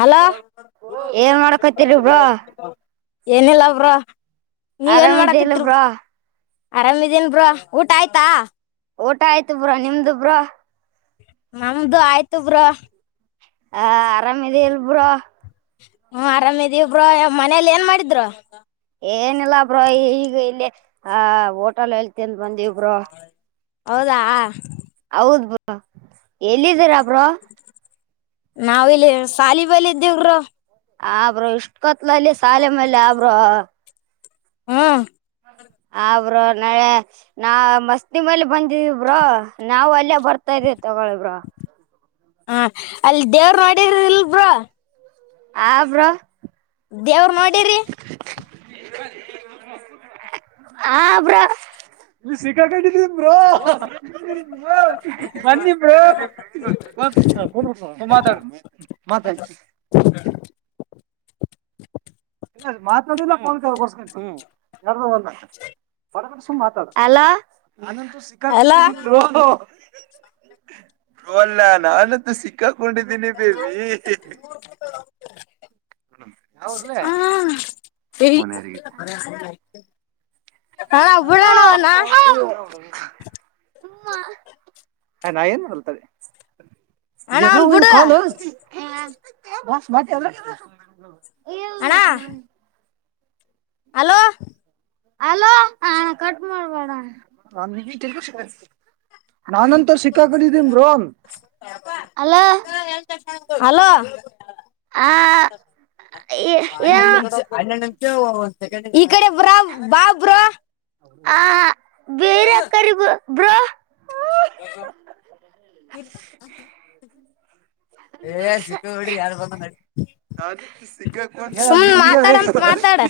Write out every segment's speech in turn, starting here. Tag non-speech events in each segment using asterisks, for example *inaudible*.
Hello ಏನ್ ಮಾಡ್ಕೊತೀರಿ bro ಏನಿಲ್ಲಬ್ರ ನೀವೇನ್ ಆರಾಮಿದ್ದಿ ಇಲ್ ಮಾಡಕಿದರು. ಬ್ರೋ ಆರಾಮಿದೀನ್ ಬ್ರ ಊಟ ಆಯ್ತಾ. ಊಟ ಆಯ್ತು ಬ್ರಾ ನಿಮ್ದು ಬ್ರಾ. ನಮ್ದು ಆಯ್ತಬ್ರ. ಹ ಆರಾಮದ ಇಲ್ಬ್ರ. ಹ್ಮ ಆರಾಮಿದೀ ಇಬ್ರು ಮನೇಲಿ ಏನ್ ಮಾಡಿದ್ರು. ಏನಿಲ್ಲಾ ಬ್ರೋ ಈಗ ಇಲ್ಲಿ ಆ ಹೋಟಲ್ ಹೇಳ್ತಂತ ಬಂದಿ. ಹೌದಾ. ಎಲ್ಲಿದರ. ಬ್ರೊಂ. ನಾವ ಇಲ್ಲಿ ಸಾಲಿಬಲ್ ಇದ್ದೇೋಗರು. ಆ ಬ್ರೋ ಇಷ್ಟಕತ್. ಮಲ್ಲಿ ಸಾಲೆ ಮಲೆ ಆಬ್ರು. ಹ್ಮ. ಆ ಬ್ರೋ ನಾಳೆ ನಾ ಮಸ್ತಿ ಮಲ್ಲಿ ಬಂದಿದ ಬ್ರೋ ನಾವು ಅಲ್ಲೇ ಬರ್ತಾದೀವಿ ತಗೊಲಿ ಬ್ರೊ ಹ ಅಲ್ಲಿ ದೇವರು ನೋಡಿದ ಇಲ್ಲ ಬ್ರೋ ಆ ಬ್ರೋ ದೇವ್ರ ನೋಡಿರಿ ಹ ಬ್ರೋ ಇಲ್ಲಿ ಸಿಕ್ಕಕಿಂಡಿನಿ ಬ್ರೋ ಬನ್ನಿ ಬ್ರೋ ಮಾತಾಡು ಮಾತಾಡು ಇಲ್ಲ ಮಾತಡು ಇಲ್ಲ ಫೋನ್ ಇಡು *inaudible* ಮಾತಾಡು ಹಲೋ ನಾನಂತು ಅಲ್ಲ ಸಿಕ್ಕಾಕೊಂಡಿದೀನಿ ಬ್ರೋ ಹೇಳೋ ನಾನು ಅಂತೂ ಸಿಕ್ಕಕಿ ಕೊಂಡಿದಿನಿ ಬೇಬಿ ಹಾ ಫೋನ್ ಯಾರಿಗಿಚ್ಚ ಹೇಳ *inaudible* ಬಿಡಣ್ಣ ಅವ್ನ ನಾ ಏನ್ ಮಾಡ್ತೇನೆ ಅಣ್ಣ ಎದ್ರಾಗ ಅವನ್ ಹೋಗಿದ್ದೆ ಬಿಡು ಕಾಲ್ ಮತ್ತೆ ಎ ಇಲ್ಲ ಅಣ್ಣ ಹಲೋ ಹಲೋ ಹ ಕಟ್ ಮಾಡ್ಬೇಡ ಅಣ್ಣ ನಾನಂತು ಸಿಕ್ಕಿಗಿಕೊಂಡೀನಿ ಬ್ರೋ ಹಲೋ ಹಲೋ *inaudible* ಏ ಈಕಡೆ ಬಾ ಬಾ ಬ್ರೋ ಹ ಬೇರೆ ಕರಿಬೇಕು ಬ್ರೊ *inaudible* ಏ ಸಿಕ್ಕಿಬಿಡ್ರಿ ಯಾರು ನಾ ಸಿಕ್ಕಕಿ ಮಾತಾಡಂತ *inaudible* ಮಾತಾಡ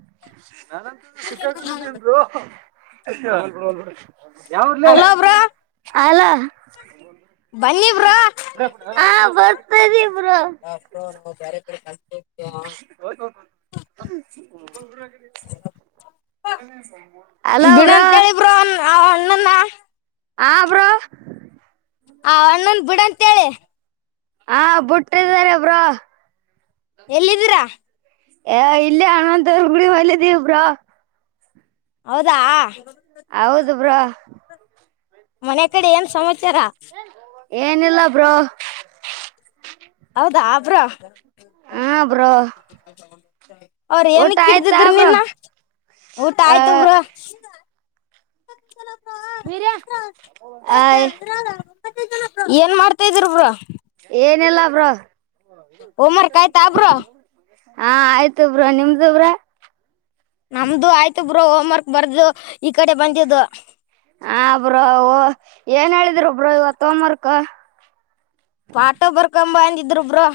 *inaudible* ನಾನಂತು ಸಿಕ್ಕಗಿಕೊಂಡಿದೀನಿ ಬ್ರೋ *inaudible* ಹಲೋ ಬ್ರೋ ಅಲೋ ಬನ್ನಿ ಬ್ರೋ ಹಾ ಬರ್ತರಿ ಹಾ *inaudible* ಅಲೋ *inaudible* ಬ್ರೋ ಬಿಡಂತೇಳಿ ಬ್ರೋ ಆ ಅಣ್ಣನ ಹ ಬ್ರೋ ಆ ಅಣ್ಣೊಂದ್ ಬಿಡಂತ ಕತ್ತಳ *unintelligible* ಹಾ ಬುಟ್ಟಿದರೆ ಬ್ರೋ ಎಲ್ಲಿದ್ದೀರಾ *inaudible* ಎ ಇಲ್ಲೇ ಅನಂತವ್ರ ಗುಡಿ ಬಲ್ಲೆ ಇದೀವ ಬ್ರ ಹೌದಾ ಹೌದು ಬ್ರೋ ಮನೆ ಕಡೆ ಏನ್ ಸಮಾಚಾರ ಏನಿಲ್ಲ ಬ್ರೋ ಹೌದಾ ಬ್ರೋ ಹಾ ಬ್ರೋ ಅವ್ರ ಊಟ ಏನುಕ್ ಆಯ್ತಾ ಇಡೀದಿದ್ರು ಬ್ರೋ ನಿನ್ನ ಊಟ ಆ ಆಯ್ತ ಬ್ರೋ *inaudible* ಬಿರ್ಯಾ ಹಯ್ ಏನ್ ಮಾಡತ್ತೆ ಇದಿರಿ ಬ್ರೋ ಏನಿಲ್ಲ ಬ್ರೋ ಹೋಮ್ ವರ್ಕ್ ಆಯಿತಾ ಬ್ರೋ ಹಾ ಆಯಿತು ಬ್ರೋ ನಿಮ್ದು ಬ್ರೋ ನಮ್ದು ಆಯ್ತು ಬ್ರೋ ಹೋಮ್ ವರ್ಕ್ ಬರ್ದು ಈ ಕಡೆ ಬಂದಿದ್ದು ಹ ಬ್ರೋ ಏನ್ ಹೇಳಿ- ಇದ್ರೊಬ್ರೋ ಇವತ್ತು ಹೋಮ್ ವರ್ಕ್ ಪಾಠ ಬರ್ಕಮ್ ಬಾ ಅನ್ನಿ ಇದ್ರು ಬ್ರೋ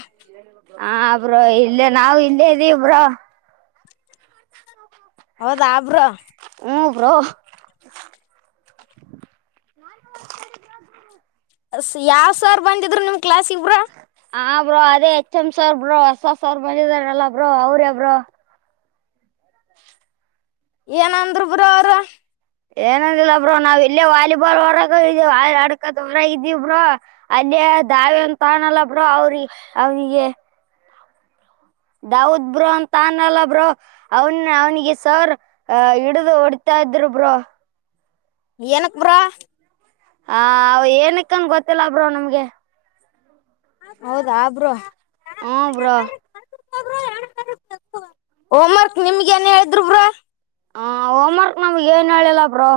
ಹ ಬ್ರೋ ಇಲ್ಲೇ ನಾವ ಇಲ್ಲೇ ಇದ್ದೀವಿ ಬ್ರೋ ಹೌದ ಬ್ರೋ ಹ್ಮ ಬ್ರೋ ಯಾವ್ ಸಾರ್ ಬಂದಿದ್ರು ನಿಮ್ ಕ್ಲಾಸ್- ಹ ಬ್ರೋ ಅದೇ ಎಚ್ ಎಂ ಸರ್ ಬ್ರೋ ಹೊಸ ಸರ್ ಬಂದಿದಾರಲ್ಲ ಬ್ರೋ ಅವ್ರೆ ಬ್ರೋ ಏನಂದ್ರು ಬ್ರೋ ಅವರು ಏನಂದಿಲ್ಲ ಬ್ರೋ ನಾವ್ ಇಲ್ಲೇ ವಾಲಿಬಾಲ್ ಹೊರಗ ಇದ ಅಡ್ಕದ ಹೊರ ಇದವಿ ಬ್ರೋ ಅಲ್ಲೇ ದಾವಿಂತ ತಾಣಲ್ಲ ಬ್ರೋ ಅವ್ರಿ ಅವನಿಗೆ ದಾವದ್ ಬ್ರೋ ಅಂತಾನಲ್ಲ ಬ್ರೋ ಅವನ್ ಅವ್ನಿಗೆ ಸರ್ ಆ ಹಿಡಿದು ಹೊಡತಾ ಇದ್ರು ಬ್ರೋ ಏನುಕ್ ಬ್ರೋ ಹ ಅವ ಏನಕ್ಕನ್ ಗೊತ್ತಿಲ್ಲ ಬ್ರೋ ನಮ್ಗೆ ಹೌದ ಬ್ರೋ ಹ್ಮ್ ಬ್ರೋ ಹೋಮ್ ವರ್ಕ್ ನಿಮ್ಗೆ ಏನ್ ಹೇಳಿದ್ರು ಬ್ರೋ ಹ ಹೋಮ್ ವರ್ಕ್ ನಮ್ಗೆ ಏನ್ ಹೇಳಿಲ್ಲ ಬ್ರೋ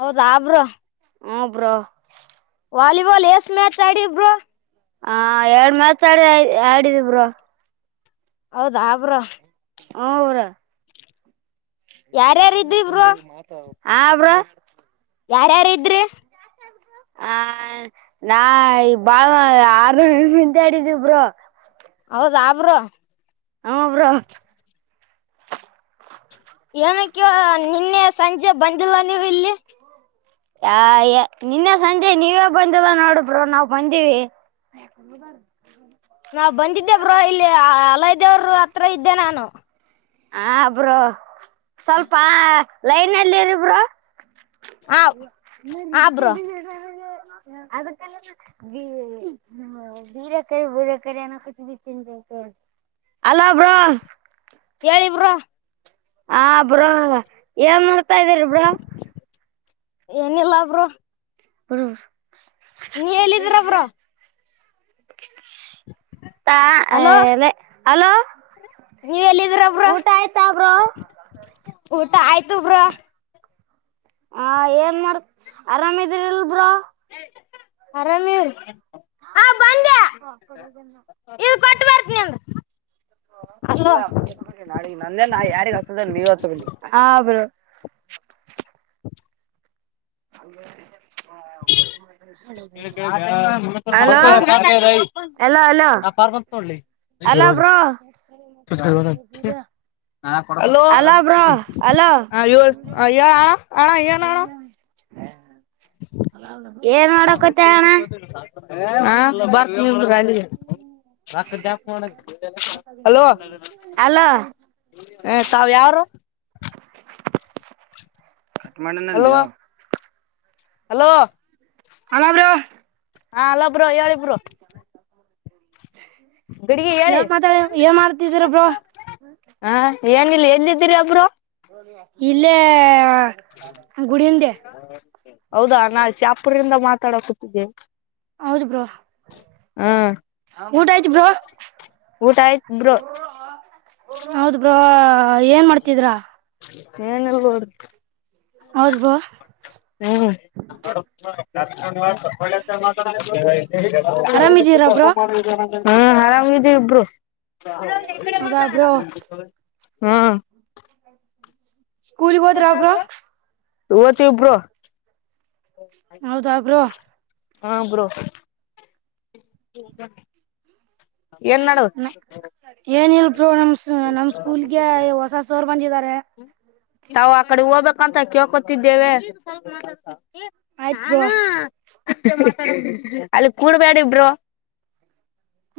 ಹೌದಾ ಬ್ರೋ ಹೂ ಬ್ರೋ ವಾಲಿಬಾಲ್ ಎಸ್ ಮ್ಯಾಚ್ ಆಡಿ ಬ್ರೋ ಹಾ ಎರಡು ಮ ಹೌದಾ ಬ್ರೋ ಹೂ ಅವ್ರ್ ಯಾರ್ಯಾರ್ ಇದ್ದಿ ಬ್ರೋ ಹಾ ಬ್ರೋ ಯಾರ್ಯಾರ್ ಇದ್ರಿ ಹ ನಾ ಈ ಬಾಳ ಆರು ಹಂತ ಆಡಿದಿ ಬ್ರೋ ಹೌದ ಬ್ರೋ ಹೂ ಬ್ರೋ ಏನಿಕ್ಕೆ ನಿನ್ನೆ ಸಂಜೆ ಬಂದಿಲ್ಲ ನೀವು ಇಲ್ಲಿ ಆ ನಿನ್ನೆ ಸಂಜೆ ನೀವೇ ಬಂದಿಲ್ಲ ನೋಡು ಬ್ರೋ ನಾವ್ ಬಂದೀವಿ ನಾವ್ ಬಂದಿದ್ದೇ ಬ್ರೋ ಇಲ್ಲಿ ಅಲ್ಲ್ದೇವರು ಹತ್ರ ಇದ್ದೆ ನಾನು ಹ ಅಪರೋ ಸ್ವಲ್ಪ ಲೈನ್ ಅಲ್ಲಿ ಇರಿಬರು ಆ ಇ ಆ ಬ್ರೋ ಎ ಅದ ಬೀರೆಕರಿ ಬೂರಕರಿ ಅಏನ ಕುಟ್ಬಿ ತಿನ್ಬೇಕು ಅಲ್ಲಬ ಹೇಳಿವ್ರ ಹ ಬರೋ ಏನ್ ಮಾಡ ಬತಾ ಇದರಿಬ್ರ ಏನಲ್ಲಬ್ರು ಬರೋ ನೀ ಹೇಳಲ್ಲಿದ್ರಬ್ರ ಹಲೋ ತಲೆ ಅಲೋ ನೀವ್ ಎಲ್ಲಿದಿರ ಬ್ರೋ ಊಟ ಆಯ್ತ ಬ್ರೋ ಊಟ ಆಯ್ತು ಬ್ರೋ ಆ ಏನ್ ಮಾಡ ಆರಾಮಿದಿರಲ್ಬ್ರ ಆರಾಮ ಹಾಸಾಪಡದನ್ನ ಇದು ಕೊಟ್ಟು ಬರ್ತೀನಿ ಅಂದ ಇಲ್ಲ ನಾ ನಂದೇಾ ಯಾರಿಿಗೆ ಹದ ನೀವ ಹ ಹ್ರರು ಅ hello *inaudible* hello bro hello bro hello ಹಾ ಹೇಳ ಆಣ ಎನಣ *unintelligible* *inaudible* ಏನ್ ಮಾಡಕತ್ತ ಅಣ ಹಾ ಬರ್ತಿನಿ ನಿಂದ್ರೂ ಹಲೋ ಅಲೋ ಹ ತಾವ ಯಾರು ಹಲೋ *inaudible* ಹಲೋ ಹಲೋ ಬ್ರೋ ಹಾ ಹಲೋ ಬ್ರೋ ಹೇಳಿ ಬ್ರೋ *inaudible* ಗಡಿಗೆ ಯಾವ ಹೇಳಿ ಮಾತಾಡ ಏನ್ ಮಾಡ್ತಿದರ ಬ್ರೋ ಹಾ ಏನಿಲ್ಲ ಎಲ್ಲಿದ್ದೀರ ಬ್ರೋ ಇಲ್ಲೆ *inaudible* ಹೌದಾ ನಾ ಶಾಪುರಿಂದ ಮಾತಾಡ ಕೂತಿದ್ದೇ ಹೌದ ಬ್ರೋ ಹ್ಮ್ ಊಟ ಆಯ್ತ್ ಬ್ರೋ ಊಟ ಆಯ್ತ್ ಬ್ರೋ ಹೌದ್ ಬ್ರೋ ಏನ್ ಮಾಡ್ತಿದ್ರಾ ಏನಿಲ್ಲಾ ನೋಡ್ ಬ್ರೋ ಹ್ಮ *inaudible* *inaudible* *inaudible* *inaudible* ಆರಾಮಿದೀರ ಬ್ರೋ ಹಾ ಆರಾಮಿದ್ದಿವಿ ಬ್ರೋ ಹೌದಾ ಬ್ರೋ *inaudible* ಹಾ ಸ್ಕೂಲ್ಗೆ ಹೋದ್ರ ಬ್ರೋ ಹೊತೀವಿ ಬ್ರೋ ಹೌದಾ ಬ್ರೋ ಹಾ ಬ್ರೋ *inaudible* ಏನ್ ನಡು ಏನ ಇಲ್ ನಮ ನಮ್ ಸ್ಕೂಲ್ಗೆ ಹೊಸ ಸೋರ್ ಬಂದಿದ್ದಾರೆ ಹ್ಮ ನಾವು ಆ ಕಡೆ ಹೋಗ್ಬೇಕಂತ ಕೇಳ್ಕೊತಿದ್ದೇವೆ ಆದ್್ರ ನಾನು ಅಲ್ಲಿ ಕೂಡಬೇಡ ಇಬ್ರು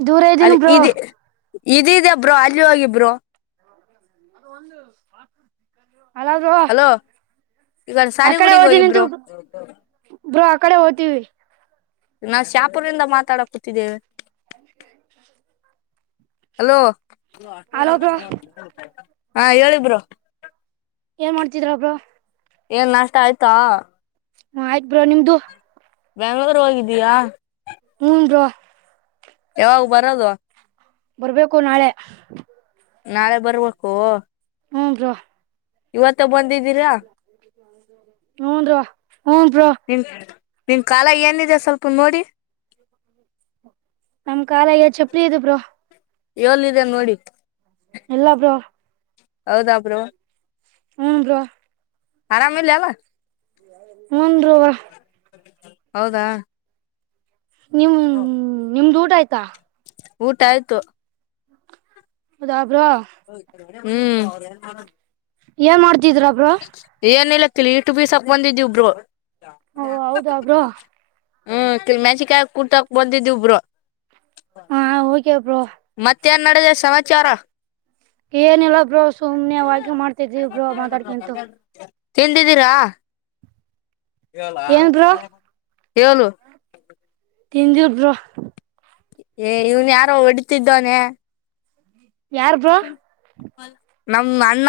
ದೂರ ಇದ್ದೀನ ಬ್ರೋ ಇದ ಇದ್ಯಾ ಬ್ರೋ ಅಲ್ಲಿ ಹೋಗಿಬರು ಅದು ಒಂದು ಅಲ ಬ್ರೋ ಹಲೋ ಈಗ ಅಕಡೆ ಸಾಲಿಗುಡಿಗೆ ಓತ ಹೋಗಿ ನಿಂತ ಬ್ರೋ ಬ್ರೋ ಅಕಡೆ ಓ್ತೀವಿ ನಾವು ಶಾಪುರ್ಿಂದ ಮಾತಾಡ ಕೂತಿದ್ದೇವೆ ಅ ಹಲೋ ಅಲ್ಲ ಅಲೋ ಬ್ರೋ ಹಾ ಹೇಳಬರು ಮಾಡ್ತಿದ್ರ ಒಬ್್ರ ಏನ್ ನಷ್ಟ ಆಯ್ತಾ ಹ ಆಯ್ತ್ ಬರ ನಿಮ್ದು ಬೆಂಗ್ಳೂರು ಹೋಗಿದ್ದೀಯಾ ಹ್ಞ ರ ಯಾವಾಗ ಬರದು ಬರ್ಬೇಕು ನಾಳೆ ನಾಳೆ ಬರ್ಬೇಕು ಹೂಞ ಬ್ರೋ ಇವತ್ತು ಹ್ಮ ರ ಹ್ನ್ ಪ್ರ ನಿನ್ ಕಾಲ ಏನಿದೆ ಸ್ವಲ್ಪ ನೋಡಿ ನಮ್ ಕಾಲಯ ಚಪ್ಪಲಿ ಇದು ಬ್ರೋ ಎಲ್ಿದೆ ನೋಡಿ ಎಲ್ಲಾ ಬರೋ ಹೌದಾಬ್ರು ಹ್ಮಞ ರೋ ಆರಾಮೇಿಲ್ಲಲ್ಲ ಯಾವ ಮುಂದು ರರುವ ಹೌದಾ ನಿಮ್ ಹಾ ನಿಮ್ದ ಊಟ ಆಯತಾ ಊಟ ಆಯ್ತು ಹೌದ ಬ್ರ ಹ್ಮ್ ಏನ್ ಮಾಡ್ತಿದ್ರ ಬ್ರೋ *unintelligible* ಓ ಹೌದಾ ಬ್ರೋ ಹ್ಮ್ ಮೆಣಸಿಕಾಯ ಕುತಕ್ ಬಂದಿದ್ದಿ ಬ್ರೋ ಹಾ ಹೋಗ್ಯಬ್ರ ಮತ್ತೆ ನಡೆದ ಸಮಾಚಾರ ಏನಿಲ್ಲ ಬ್ರೋ ಸುಮ್ನೆವೂ ವಾಕಿಂಗ್ಮಾಡ್ತಿದ್ವಿಬ್ರ ಮಾತಾಡ್ಕಂತು ತಂಡಿದೀರಾ ಇಲಾ ಏನ್ ಬ್ರೋ *inaudible* *inaudible* ತಿಂಡಿ ಬ್ರೋ ಏ ಇವ್ನ್ ಯಾರೋ ಹೊಡಿತಿದ್ದವಾನೆ ಯಾರ್ ಬ್ರೋ ನಮ ಅಣ್ಣ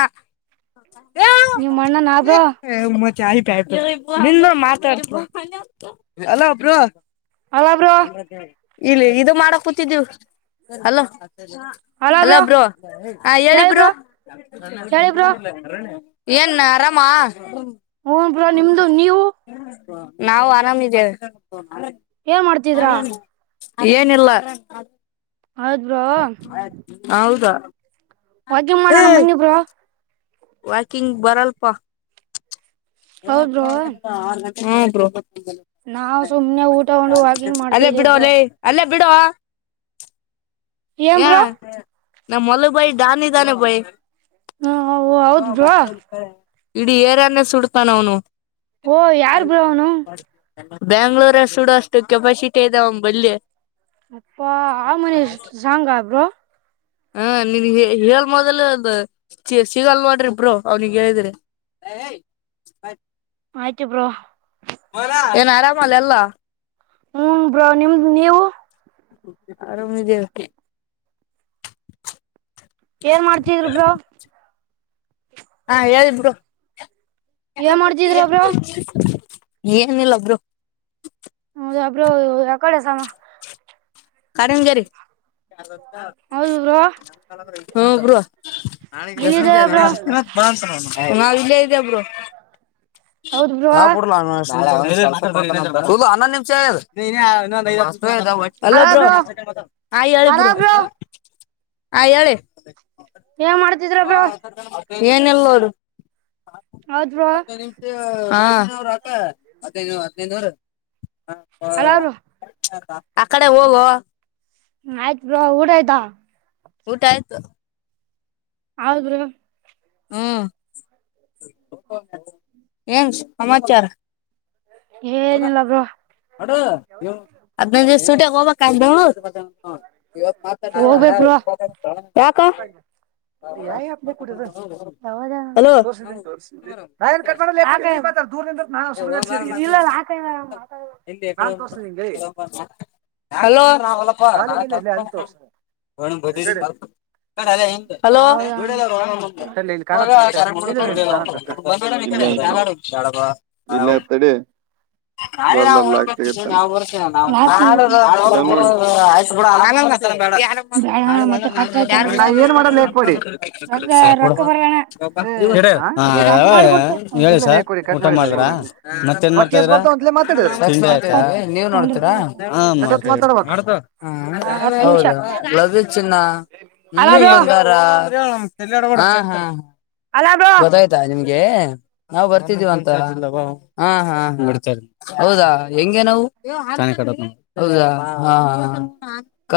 ನಿಮ್ *unintelligible* ಅಣ್ಣನ ಬ್ರೋ ಹ ಮ ಚಾಯಿ ಪಾಯ ನಿನ್ನ ಮಾತಾಡ್ತ ಅಲ ಬ್ರ *unintelligible* ಇಲ್ಲಿ ಇದು ಮಾಡ ಕೂತಿದ್ದೀವು ಅಲೋ ಅಲ್ಲ ಹ ಹೇಳಿ ಹೇಳಿಬ್ರೋ ಬ್ರೋ ಹೇಳಿ ಬ್ರೋ ಏನ್ ಆರಾಮಾ ಹೂ ಬ್ರೋ ನಿಮ್ದು ನೀವು ನಾವು ಆರಾಮಿದ್ದೇವೆ ಏನ್ ಮಾಡ್ತಿದ್ರಾ ಏನಿಲ್ಲ ಹೌದ್ ಬ್ರೋ ಹೌದಾ ಹ *inaudible* ವಾಕಿಂಗ್ ಮಾಡೋಣ ಬನ್ನಿಬ್ರೋ ವಾಕಿಂಗ್ ಬರಲ್ಪ ಆ *inaudible* ಹಾ ಬ್ರೋ ನಾವವು ಸುಮ್ನೆ ಊಟಗೊಂಡು ವಾಗಿಂಗ್ ಮಾಡ್ತಾದ್ದೇವ ಬ್ರೋ ಬಿಡು ಏನ್ ಬ್ರೋ *unintelligible* ನಮ್ಮಮ್ಮೊಲ್ಲ ಬಾಯ ಾನಿ ತಾನೆ ಬಾಯಿ ಹ ಹೌದ್ ಬ್ರೋ ಮತ್ತೆ ಇಡೀ ಏರನ್ನೇ ಸುಡ ಬನನು ಓ ಯಾರು ಬರಾವನು ಬ್ಯಾಂಗ್ಳೂರ ಸೂಡ ಅಷ್ಟು ಕೆಪಾಸಿಟಿ ಇದದೆ ಅವಮ್ಮ ಬಲ್ಲಿ ಅಪ್ಪ ಆ ಮನೇಶ್ ಸಾಂಗಬ್್ರರು ಹಾ ನೀನ್ ಹೇಳ ಮೊದಲ್ ಸಿಗಲ್ ಮಾಡ್ರಿಬ್ರರು ಅವ್ನಿಿಗೆ ಹೇಳಿದಿ್ರಿ ಆಯ್ತು ಬ್ರೋ ನರಾಮ ಆ ಎಲ್ಲ ಹ್ಮ ಬ್ರೋ ನಿಮ್ದ್ ನೀವು ಅಮ ಏನ್ ಮಾಡ್ತಿದರು ಬ್ರೋ ಹಾ ಯಾರಬಿಡುು ಏನ್ ಮಾಡ್ತಿದ್ರ ಬ್ರೋ ಯ ಏನಿಲ್ಲ ಒಬ್ರು ಹೌದಾ ಬ್ರೋ ಯಕಡೆ ಸಮ ಕಾರಂಜರಿ ಹ ಹೌದು ಬ್ರೋ ಬ ಇಲ್ಲಿದಾರ ಬ್ರೋ ಬ್ರೋ ಹೌದ್ ಬರುವ ಅನ್ನೊಂದು ನಿಮಿಷ ದ ಮ ಹಲೋ ಬ್ರೋ ಹ ಹೇಳಿ ಅಲ ಬ ಬ್ರೋ ಆ ಹೇಳಳೆ ಏನ್ ಮಾಡ್ತಿದ್ರ ಬ್ರೋ ಏನಲ್ಲೋಡು ಹ ಹೌದ್ ಬ್ರೋ ಹತ್ತಿನೈದು ನಿಮಿಷರುಾಕ ಹದಿನೈನೂರು ಹದಿನೈನೂರು ಅಲ ಹ ಬ್ರೋ ಹ ಅ ಕಡೆ ಹೋಗೋ ಆಯ್ತ್ ಬ ಊಡಯ್ತ ಊಟ ಆಯ್ತು ಹೌದರು ಹ್ಮ್ ಏನ್ಸ್ ಸಮಾಚಾರ ಏನಿಲ್ಲ ಬ್ರೋ ದ ಸೂಟ ಹೋಗ ಹೋಗ್ಬೇಕ್ ಬ್ರೋ ಯಾಕ ಹೌದಾ ಹಲೋ ತೋ ತೋ ನನ್ ಕ ದೂರ್ಿಂದ *unintelligible* ನಾ ಹಲೋ ಯಾವದ ಹಲೋ *inaudible* ಇಲ್ಲೇ ಐತಿ ಇಲ್ಲೇ ತಡಿ ನಾಳೆ ನಾ ಬರ್ಲದ್ ಲಾಕ್ ಹೊಬೇಕ ತೆಗಿತಾನ ನಾವು ಬರ್ತೀನಿ ನಾ ಲಾಕ್ ಕಡ ತೆಗಿಬೇಕು ಇದನ್ ನೋಡಿ ಅರ ಧ್ಯಾನ ಬ್ಯಾಡಣ ಮತ್ತೆ ಕಟ್ ಆಯ್ತ ಅಂದ್ರ ರೊಕ್ಕ ಮಾಡ *unintelligible* ಹ ರೊಕ್ಕ ಬರಲ್ಲಣ ಕಟ್ ಮಾಡಿಬಿಟ್ಟು ಹೇಳಿ ಸರ್ ಊಟ ಮಾಡಿದ್ರ ಮತ್ತೇನ್ ಮಾಡ್ತಾರಾದ ತಿಂಡಿ ಆಯ್ತಾ ಎಪ್ಪತ್ತೊಂದ್ ರೂಪಾಯಿ ಬರ್ತಾನ ಹತ್ತು ನಿಮಿಷ ಚಿನ್ನ ಅಲ್ಲ ಬ್ರೋ ಬಂಗಾರ *inaudible* ಹಾ ಹಾ ಅಲ್ಲ ಬ್ರೋ ಗೊತ್ತಾಯ್ತಾ ನಿಮ್ಗೆ ನಾವ ಬರ್ತಿದ್ದೀವಂತ ಹ ಹ ಹೌದಾ ಹೆಗೆ ನಾವು ಹೌದಾಹಾ ಹಾ ಕಟ್